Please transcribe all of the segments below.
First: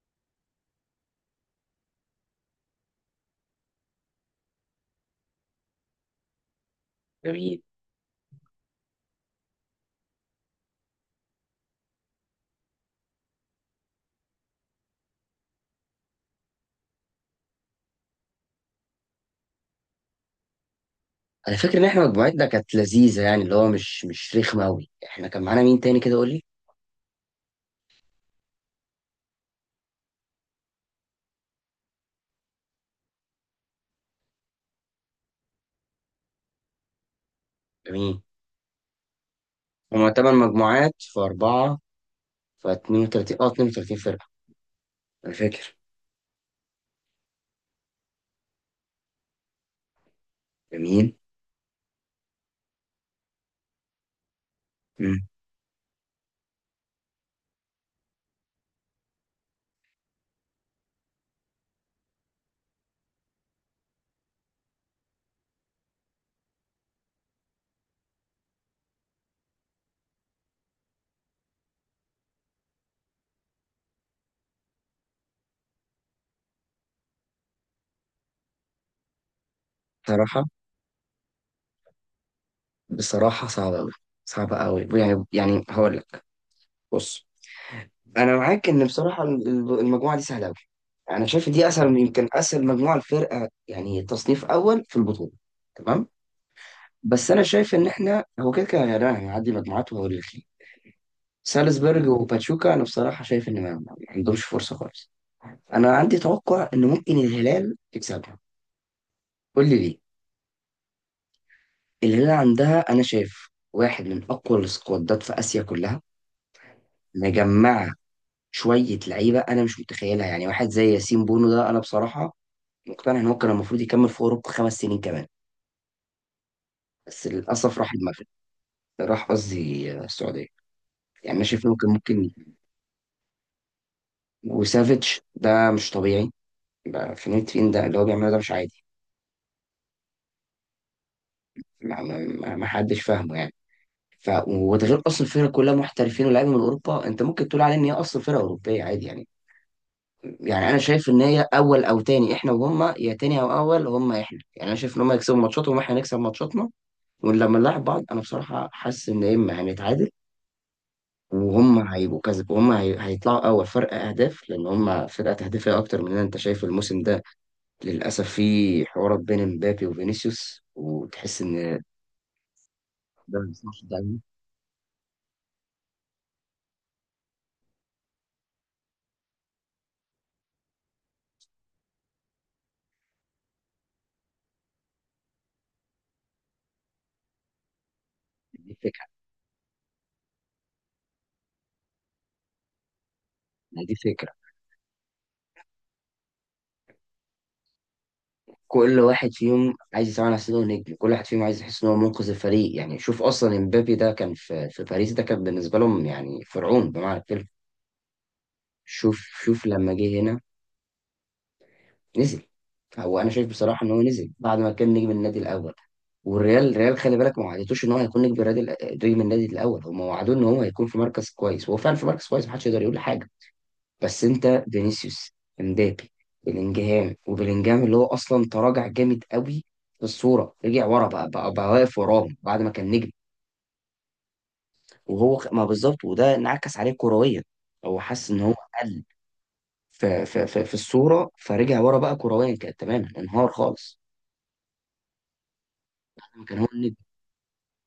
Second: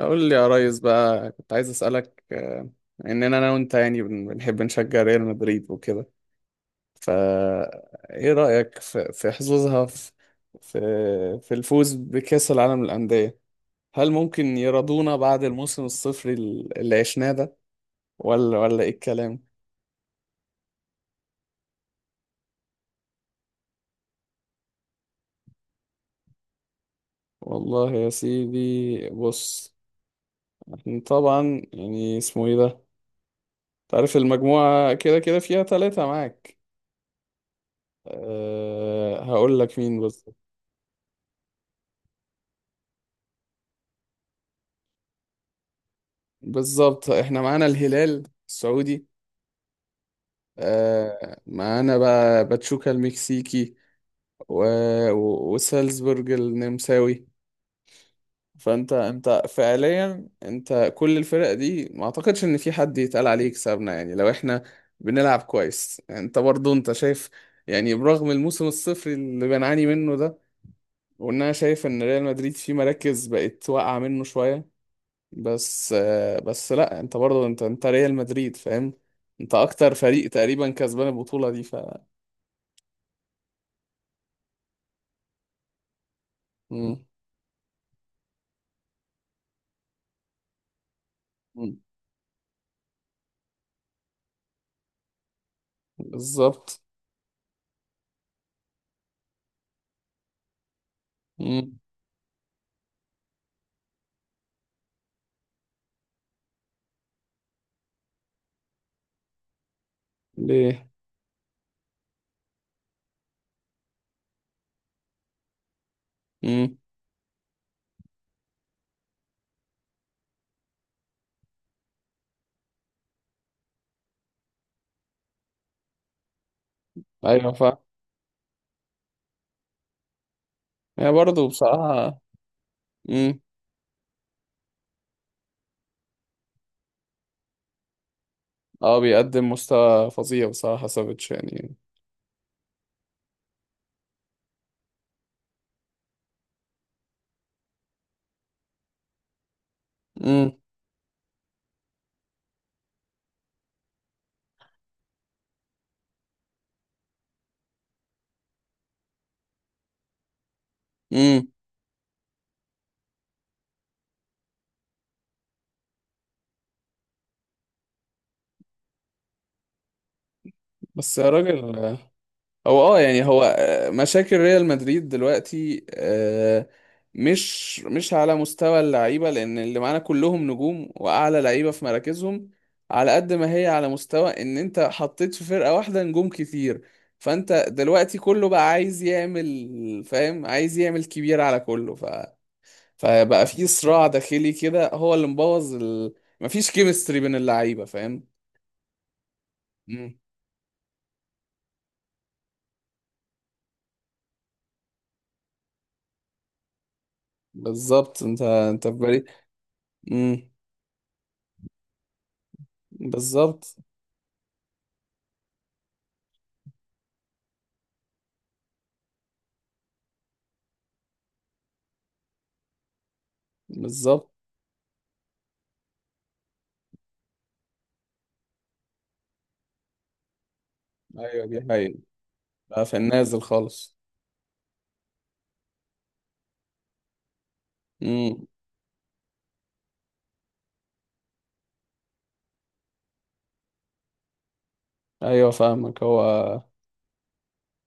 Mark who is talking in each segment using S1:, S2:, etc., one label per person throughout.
S1: اقول لي يا ريس، بقى كنت عايز اسالك. اننا انا وانت يعني بنحب نشجع ريال مدريد وكده.
S2: جميل.
S1: فا ايه رايك في حظوظها في في الفوز بكاس العالم للانديه؟ هل ممكن يرضونا بعد الموسم الصفري اللي عشناه ده؟ ولا ايه الكلام؟
S2: انا فاكر ان احنا مجموعتنا كانت لذيذه، يعني اللي هو مش رخمه قوي. احنا كان معانا مين تاني كده؟ قول لي.
S1: والله يا سيدي، بص. احنا طبعا يعني اسمه ايه ده؟ تعرف المجموعه كده كده فيها ثلاثة معاك.
S2: جميل.
S1: أه، هقول لك مين
S2: هما
S1: بس.
S2: 8 مجموعات في 4، ف 32 فرقه، انا فاكر.
S1: بالظبط، احنا معانا الهلال السعودي.
S2: جميل.
S1: معانا بقى باتشوكا المكسيكي و...
S2: مم.
S1: وسالزبورج النمساوي. فانت فعليا انت كل الفرق دي ما اعتقدش ان في حد يتقال عليه يكسبنا، يعني لو احنا بنلعب كويس انت برضو انت شايف، يعني برغم الموسم الصفر اللي بنعاني منه ده، وان انا شايف ان ريال مدريد فيه مراكز بقت واقعة منه شوية. بس، بس لا انت برضه انت ريال مدريد، فاهم؟ انت اكتر فريق
S2: بصراحه،
S1: تقريبا كسبان البطولة دي.
S2: صعبه قوي، صعبه قوي، يعني هقول لك.
S1: مم.
S2: بص، انا معاك ان بصراحه المجموعه دي سهله قوي. انا شايف دي
S1: مم.
S2: اسهل يمكن اسهل مجموعه الفرقه، يعني تصنيف اول في البطوله. تمام.
S1: بالظبط.
S2: بس انا شايف ان احنا هو كده كده يعني هنعدي مجموعات، وهقول لك ليه.
S1: مم.
S2: سالزبورج وباتشوكا انا بصراحه شايف ان ما عندهمش فرصه خالص. انا عندي توقع ان ممكن الهلال يكسبها. قول لي ليه.
S1: ليه؟
S2: الهلال عندها انا شايف واحد من اقوى السكوادات في اسيا كلها،
S1: مم.
S2: مجمعه شويه لعيبه انا مش متخيلها. يعني واحد زي ياسين بونو ده، انا بصراحه مقتنع ان هو كان المفروض يكمل في اوروبا 5 سنين كمان، بس
S1: ايوه.
S2: للاسف راح المغرب، راح قصدي السعوديه.
S1: يعني
S2: يعني انا
S1: برضه
S2: شايف ان هو كان
S1: بصراحة.
S2: ممكن.
S1: مم.
S2: وسافيتش ده مش طبيعي، بقى فلورنتين ده اللي هو بيعمله ده مش عادي.
S1: اه، بيقدم مستوى فظيع بصراحة سافيتش يعني.
S2: ما حدش فاهمه يعني. ف وده غير اصلا الفرقه كلها محترفين ولاعيبه من اوروبا، انت ممكن تقول عليها ان هي اصلا فرقه اوروبيه عادي يعني.
S1: مم.
S2: انا شايف ان هي اول او تاني، احنا وهم، يا تاني او اول، هم احنا. يعني انا شايف ان هم يكسبوا ماتشاتهم واحنا نكسب ماتشاتنا، ولما نلعب بعض انا بصراحه حاسس ان يا اما هنتعادل
S1: مم.
S2: وهم هيبقوا كذا، وهم هيطلعوا اول فرق اهداف لان هم فرقه تهديفيه اكتر مننا. انت شايف الموسم ده، للاسف في حوارات بين مبابي وفينيسيوس
S1: بس يا
S2: وتحس
S1: راجل،
S2: ان
S1: هو يعني
S2: ده
S1: هو،
S2: ما يصلحش. ده دي
S1: مشاكل ريال مدريد دلوقتي، مش على مستوى اللعيبه، لان اللي معانا كلهم نجوم واعلى لعيبه في مراكزهم. على قد ما هي على مستوى ان انت حطيت في فرقه واحده نجوم كتير، فانت دلوقتي كله بقى عايز
S2: فكره،
S1: يعمل، فاهم، عايز يعمل كبير على كله. فبقى في
S2: دي
S1: صراع
S2: فكره
S1: داخلي كده هو اللي مبوظ مفيش كيمستري بين اللعيبه، فاهم؟
S2: كل واحد فيهم عايز
S1: مم.
S2: يسمع نفسه نجم، كل واحد فيهم عايز يحس ان هو منقذ الفريق. يعني شوف اصلا امبابي ده كان في باريس، ده كان بالنسبه لهم يعني فرعون بمعنى الكلمه.
S1: بالظبط، انت في
S2: شوف،
S1: بالي.
S2: لما جه هنا
S1: مم.
S2: نزل. هو انا شايف
S1: بالظبط.
S2: بصراحه ان هو نزل بعد ما كان نجم النادي الاول، والريال خلي بالك ما وعدتوش ان هو هيكون نجم النادي. نجم النادي الاول هم وعدوه ان هو هيكون في مركز كويس، وهو فعلا في مركز كويس محدش يقدر يقول حاجه. بس
S1: بالظبط،
S2: انت فينيسيوس، امبابي، بلينجهام وبلينجهام اللي هو اصلا تراجع جامد قوي، في الصوره رجع ورا بقى
S1: ايوه، دي
S2: بقى واقف
S1: حقيقة.
S2: وراهم بعد ما
S1: بقى
S2: كان
S1: في
S2: نجم.
S1: النازل خالص.
S2: ما بالظبط، وده انعكس عليه كرويا. هو حس ان
S1: امم.
S2: هو قل في الصوره، فرجع ورا بقى كرويا، كان تماما انهار خالص
S1: ايوه فاهمك.
S2: بعد ما كان
S1: هو
S2: هو النجم.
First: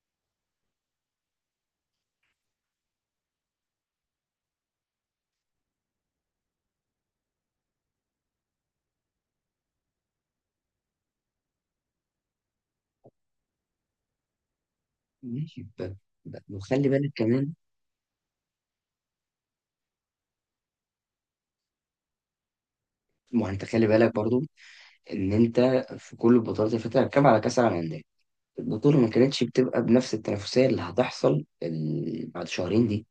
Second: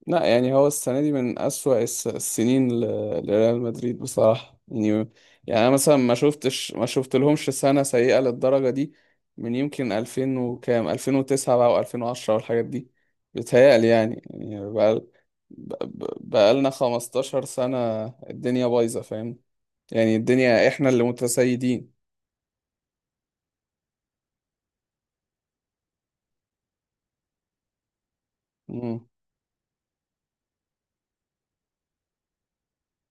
S1: لا، يعني هو السنه دي من اسوأ السنين، لريال مدريد بصراحه يعني. يعني انا مثلا ما شفت لهمش سنه سيئه للدرجه دي، من يمكن 2000 وكام، 2009 بقى و2010 والحاجات دي. بيتهيألي يعني، يعني بقى
S2: ماشي،
S1: بقى لنا
S2: وخلي بالك
S1: 15
S2: كمان،
S1: سنه الدنيا بايظه، فاهم؟ يعني الدنيا احنا اللي متسيدين.
S2: ما هو انت خلي بالك برضو ان انت في كل البطولات اللي فاتت، هتكلم على كاس العالم للانديه، البطولة
S1: امم.
S2: ما كانتش بتبقى بنفس التنافسية اللي هتحصل بعد شهرين دي.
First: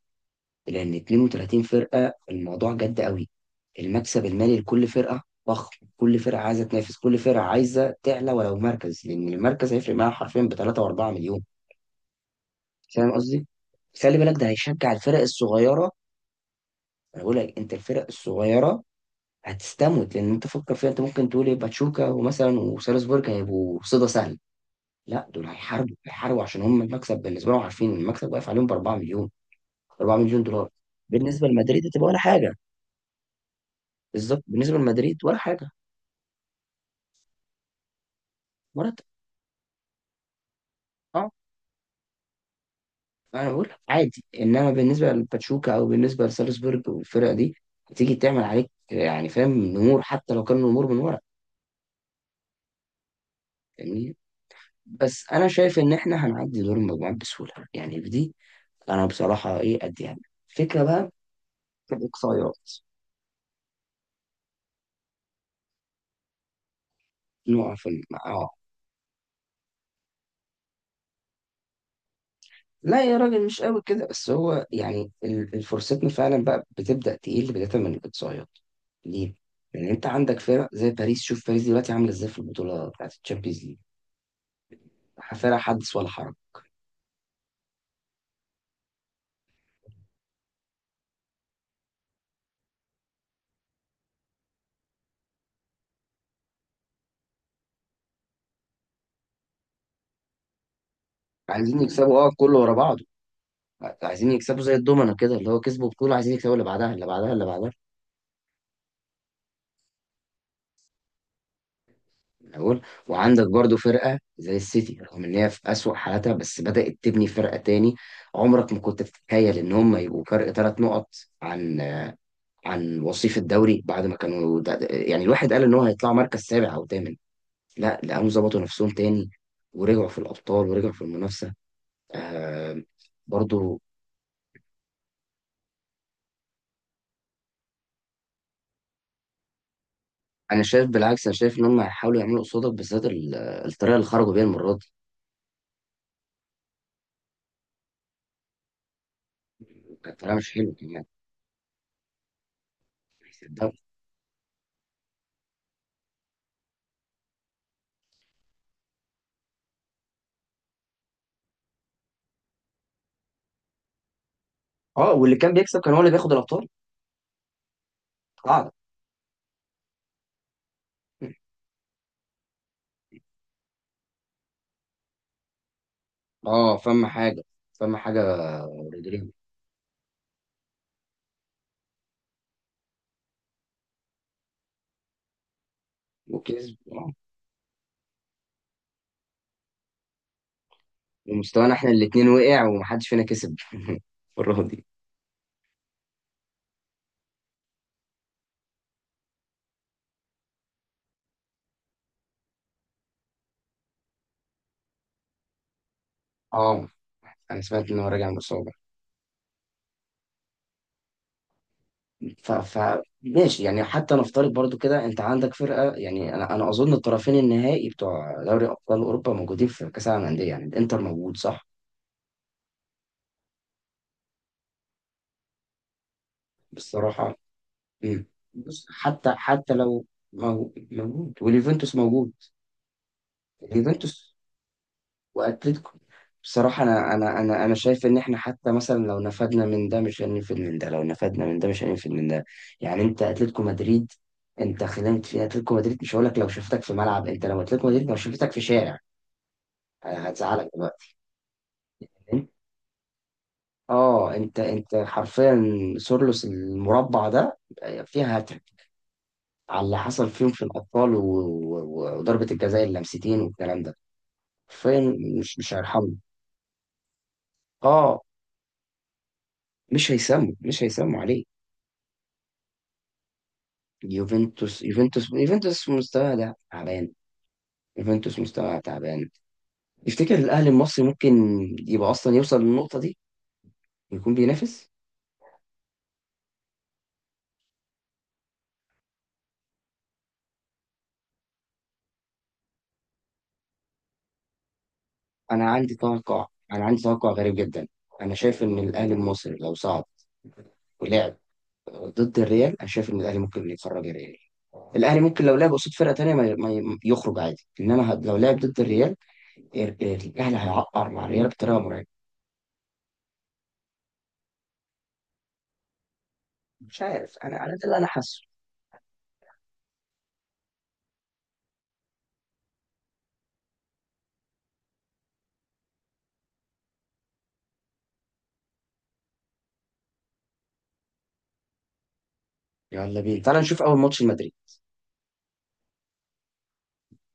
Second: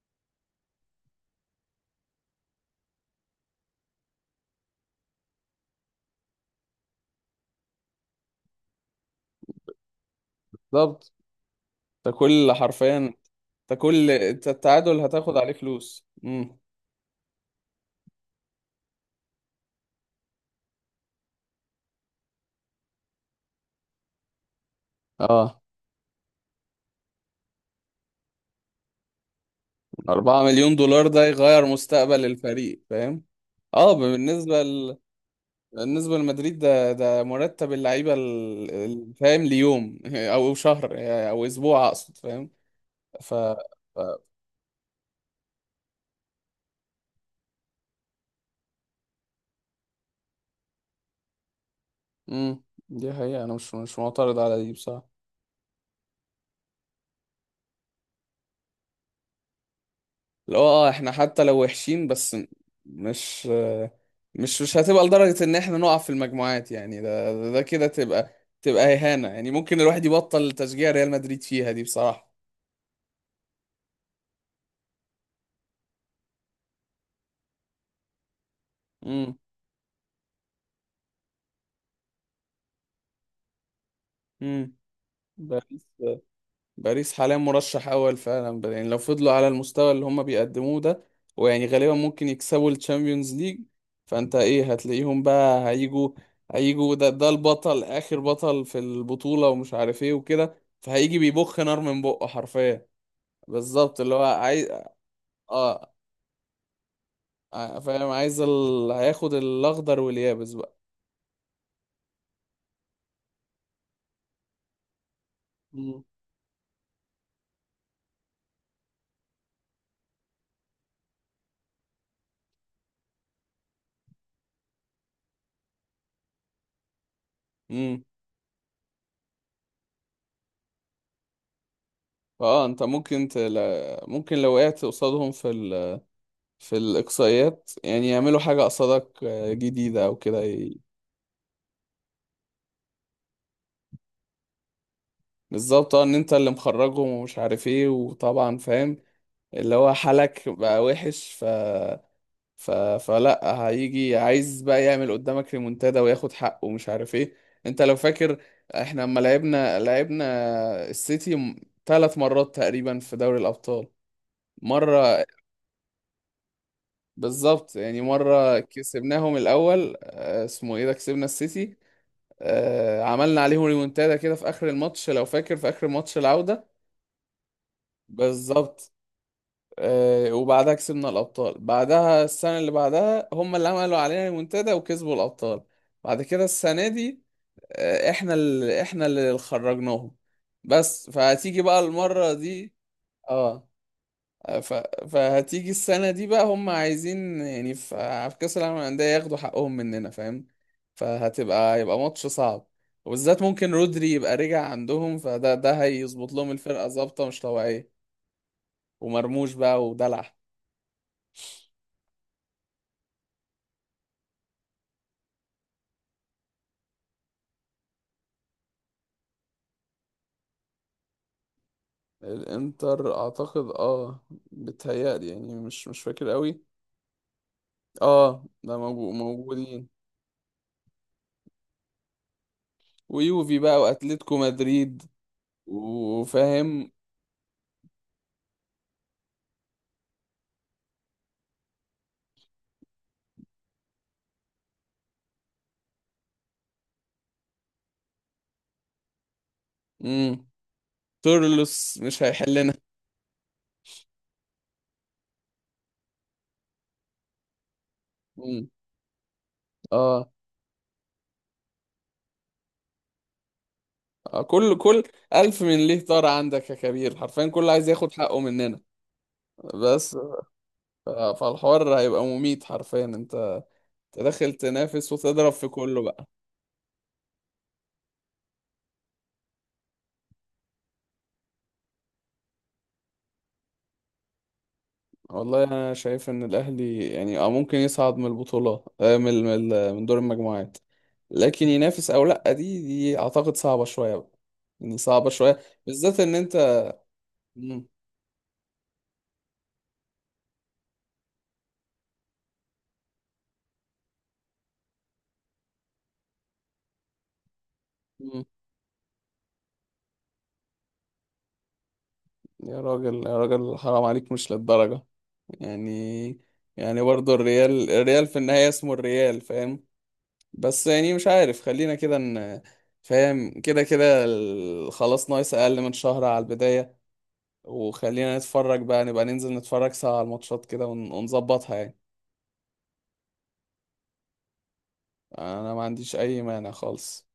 S2: لأن 32 فرقة الموضوع جد قوي. المكسب المالي لكل فرقة ضخم، كل فرقة عايزة تنافس، كل فرقة عايزة تعلى ولو مركز، لأن المركز هيفرق معاها حرفيا بتلاتة وأربعة
S1: بالظبط.
S2: مليون
S1: ده كل حرفيا.
S2: فاهم
S1: انت
S2: قصدي؟
S1: كل،
S2: خلي بالك
S1: انت
S2: ده هيشجع
S1: التعادل
S2: الفرق
S1: هتاخد عليه
S2: الصغيرة.
S1: فلوس. امم.
S2: أنا بقول لك أنت الفرق الصغيرة هتستموت، لأن أنت فكر فيها، أنت ممكن تقول إيه، باتشوكا ومثلا وسالزبورج هيبقوا صيدة سهلة. لا، دول
S1: اه،
S2: هيحاربوا هيحاربوا عشان هم المكسب بالنسبه لهم، عارفين إن المكسب واقف عليهم ب 4 مليون،
S1: 4
S2: 4 مليون دولار.
S1: مليون دولار ده
S2: بالنسبه
S1: يغير
S2: لمدريد هتبقى ولا
S1: مستقبل
S2: حاجه.
S1: الفريق، فاهم؟ اه،
S2: بالظبط،
S1: بالنسبة
S2: بالنسبه لمدريد ولا حاجه.
S1: بالنسبة لمدريد ده مرتب اللعيبة،
S2: مرتب.
S1: فاهم، ليوم او شهر
S2: اه
S1: او اسبوع اقصد، فاهم؟ ف
S2: انا بقول لك
S1: ف-
S2: عادي، انما بالنسبه لباتشوكا او بالنسبه لسالزبورج والفرقه دي، هتيجي تعمل عليك، يعني فاهم، نمور حتى لو كان نمور من ورا.
S1: امم، دي حقيقة. انا مش
S2: فاهمني؟
S1: معترض على دي بصراحة.
S2: بس انا شايف ان احنا هنعدي دور المجموعات بسهوله، يعني في دي انا بصراحه ايه اديها لك.
S1: اللي هو،
S2: الفكره
S1: اه،
S2: بقى
S1: احنا حتى لو
S2: في
S1: وحشين بس
S2: الاقصائيات.
S1: مش مش هتبقى لدرجة ان احنا نقع في المجموعات، يعني ده كده تبقى،
S2: اه،
S1: تبقى إهانة، يعني ممكن الواحد يبطل تشجيع ريال مدريد فيها دي بصراحة.
S2: لا يا راجل مش قوي كده. بس هو يعني الفرصتنا فعلا بقى بتبدأ تقل بداية من الإقصائيات. ليه؟
S1: امم
S2: لأن أنت عندك فرق زي باريس، شوف باريس دلوقتي عاملة إزاي في البطولة بتاعت الشامبيونز ليج، فرق
S1: امم.
S2: حدث ولا حرج.
S1: باريس حاليا مرشح اول فعلا، يعني لو فضلوا على المستوى اللي هم بيقدموه ده، ويعني غالبا ممكن يكسبوا الشامبيونز ليج. فانت ايه، هتلاقيهم بقى هيجوا، ده البطل، اخر بطل في البطولة ومش عارف ايه وكده، فهيجي بيبخ نار
S2: عايزين
S1: من
S2: يكسبوا
S1: بقه
S2: كله ورا
S1: حرفيا.
S2: بعضه،
S1: بالظبط، اللي هو
S2: عايزين يكسبوا
S1: عايز.
S2: زي الدومنة كده، اللي هو كسبوا
S1: اه.
S2: بطولة عايزين يكسبوا اللي بعدها اللي بعدها اللي بعدها
S1: فاهم، عايز هياخد الاخضر واليابس بقى.
S2: من أول. وعندك برضو فرقة زي السيتي رغم إن هي في أسوأ
S1: مم.
S2: حالاتها، بس بدأت تبني فرقة تاني. عمرك ما كنت تتخيل إن هم يبقوا فرق 3 نقط عن وصيف الدوري، بعد ما كانوا يعني الواحد قال ان هو هيطلعوا مركز سابع او ثامن، لا
S1: امم.
S2: لقوهم ظبطوا نفسهم تاني ورجعوا في الابطال ورجعوا في المنافسه.
S1: انت
S2: آه.
S1: ممكن
S2: برضو
S1: ممكن لو وقعت قصادهم في الإقصائيات، يعني يعملوا حاجة قصادك، جديدة أو كده.
S2: انا شايف بالعكس، انا شايف ان هم هيحاولوا يعملوا قصادك بالذات الطريقه اللي خرجوا بيها المره دي،
S1: بالظبط. اه، إن أنت اللي مخرجهم ومش عارف إيه، وطبعا فاهم، اللي هو
S2: كانت طريقه
S1: حالك
S2: مش حلوه
S1: بقى
S2: كمان.
S1: وحش. ف... فلا
S2: الدوري.
S1: هيجي عايز بقى يعمل قدامك ريمونتادا وياخد حقه ومش عارف إيه. أنت لو فاكر، إحنا لما لعبنا السيتي ثلاث مرات تقريبا في دوري الأبطال.
S2: اه،
S1: مرة،
S2: واللي كان بيكسب كان هو اللي بياخد الابطال.
S1: بالظبط، يعني مرة
S2: قاعده.
S1: كسبناهم الأول، اسمه إيه ده، كسبنا السيتي، عملنا عليهم ريمونتادا كده في اخر الماتش، لو فاكر، في اخر ماتش العودة.
S2: اه فما حاجه، فما حاجه
S1: بالظبط.
S2: رودريجو.
S1: وبعدها كسبنا الابطال، بعدها السنة اللي بعدها هم اللي عملوا علينا ريمونتادا وكسبوا الابطال. بعد كده،
S2: وكسب
S1: السنة
S2: آه.
S1: دي، احنا اللي خرجناهم. بس فهتيجي
S2: ومستوانا
S1: بقى
S2: احنا الاثنين
S1: المرة
S2: وقع،
S1: دي.
S2: ومحدش فينا كسب
S1: اه.
S2: المره
S1: ف...
S2: دي
S1: فهتيجي السنة دي بقى هم عايزين، يعني في كأس العالم للأندية ياخدوا حقهم مننا، فاهم؟ فهتبقى، يبقى ماتش صعب، وبالذات ممكن رودري يبقى رجع عندهم فده هيظبط لهم الفرقة
S2: اه
S1: ظابطة مش
S2: انا سمعت
S1: طبيعية،
S2: ان هو راجع من الاصابه.
S1: ومرموش بقى ودلع.
S2: ف... ف ماشي يعني، حتى نفترض برضو كده انت عندك فرقه. يعني انا اظن الطرفين النهائي بتوع دوري ابطال اوروبا موجودين في كاس العالم للانديه، يعني الانتر موجود صح؟
S1: الانتر اعتقد، اه، بتهيألي يعني مش فاكر قوي.
S2: بصراحه. مم.
S1: اه، ده
S2: بص، حتى
S1: موجودين.
S2: لو موجود، واليوفنتوس موجود.
S1: ويوفي بقى
S2: اليوفنتوس
S1: واتلتيكو مدريد،
S2: واتلتيكو. بصراحة،
S1: وفاهم.
S2: أنا شايف إن إحنا حتى مثلا لو نفدنا من ده مش هننفد من ده، لو نفدنا من ده مش هننفد من ده. يعني أنت أتلتيكو مدريد، أنت خدمت في أتلتيكو مدريد. مش هقول لك لو شفتك في ملعب، أنت لو أتلتيكو مدريد لو شفتك في شارع
S1: امم.
S2: هتزعلك دلوقتي.
S1: تورلوس مش
S2: فاهم؟
S1: هيحلنا.
S2: أه أنت أنت حرفيا سورلوس المربع ده فيها هاتريك
S1: امم.
S2: على اللي
S1: اه.
S2: حصل فيهم في الأبطال وضربة الجزاء اللمستين والكلام ده.
S1: كل
S2: حرفيا مش
S1: ألف
S2: مش
S1: من ليه
S2: هيرحمه.
S1: طار عندك يا كبير، حرفيا كل عايز ياخد
S2: أه
S1: حقه مننا. بس.
S2: مش
S1: ف-
S2: هيسموا عليه.
S1: فالحوار هيبقى مميت حرفيا. انت تدخل تنافس وتضرب في
S2: يوفنتوس
S1: كله بقى.
S2: مستوى ده تعبان. يوفنتوس مستوى تعبان. تفتكر الاهلي المصري ممكن يبقى اصلا يوصل للنقطه دي ويكون بينافس؟
S1: والله أنا شايف إن الأهلي يعني، ممكن يصعد من البطولة، من دور المجموعات، لكن ينافس أو لأ، دي أعتقد صعبة شوية بقى، يعني صعبة شوية
S2: انا عندي
S1: بالذات إن
S2: توقع انا
S1: أنت.
S2: عندي توقع غريب
S1: مم.
S2: جدا. انا شايف ان الاهلي المصري لو صعد ولعب ضد الريال، انا شايف ان الاهلي ممكن يخرج الريال. الاهلي ممكن لو لعب قصاد فرقه تانيه ما يخرج عادي، انما لو
S1: مم.
S2: لعب ضد الريال الاهلي هيعقر مع الريال بطريقه مرعبه.
S1: يا راجل يا راجل، حرام عليك، مش للدرجة يعني. يعني
S2: مش
S1: برضه
S2: عارف، انا ده
S1: الريال
S2: اللي انا
S1: الريال في
S2: حاسه.
S1: النهاية اسمه الريال، فاهم؟ بس يعني مش عارف، خلينا كده ان، فاهم، كده كده خلاص، ناقص اقل من شهر على البداية، وخلينا نتفرج بقى، نبقى ننزل نتفرج سوا على الماتشات كده، ونظبطها يعني.
S2: يلا بينا تعال نشوف اول ماتش المدريد.
S1: انا ما عنديش اي مانع خالص.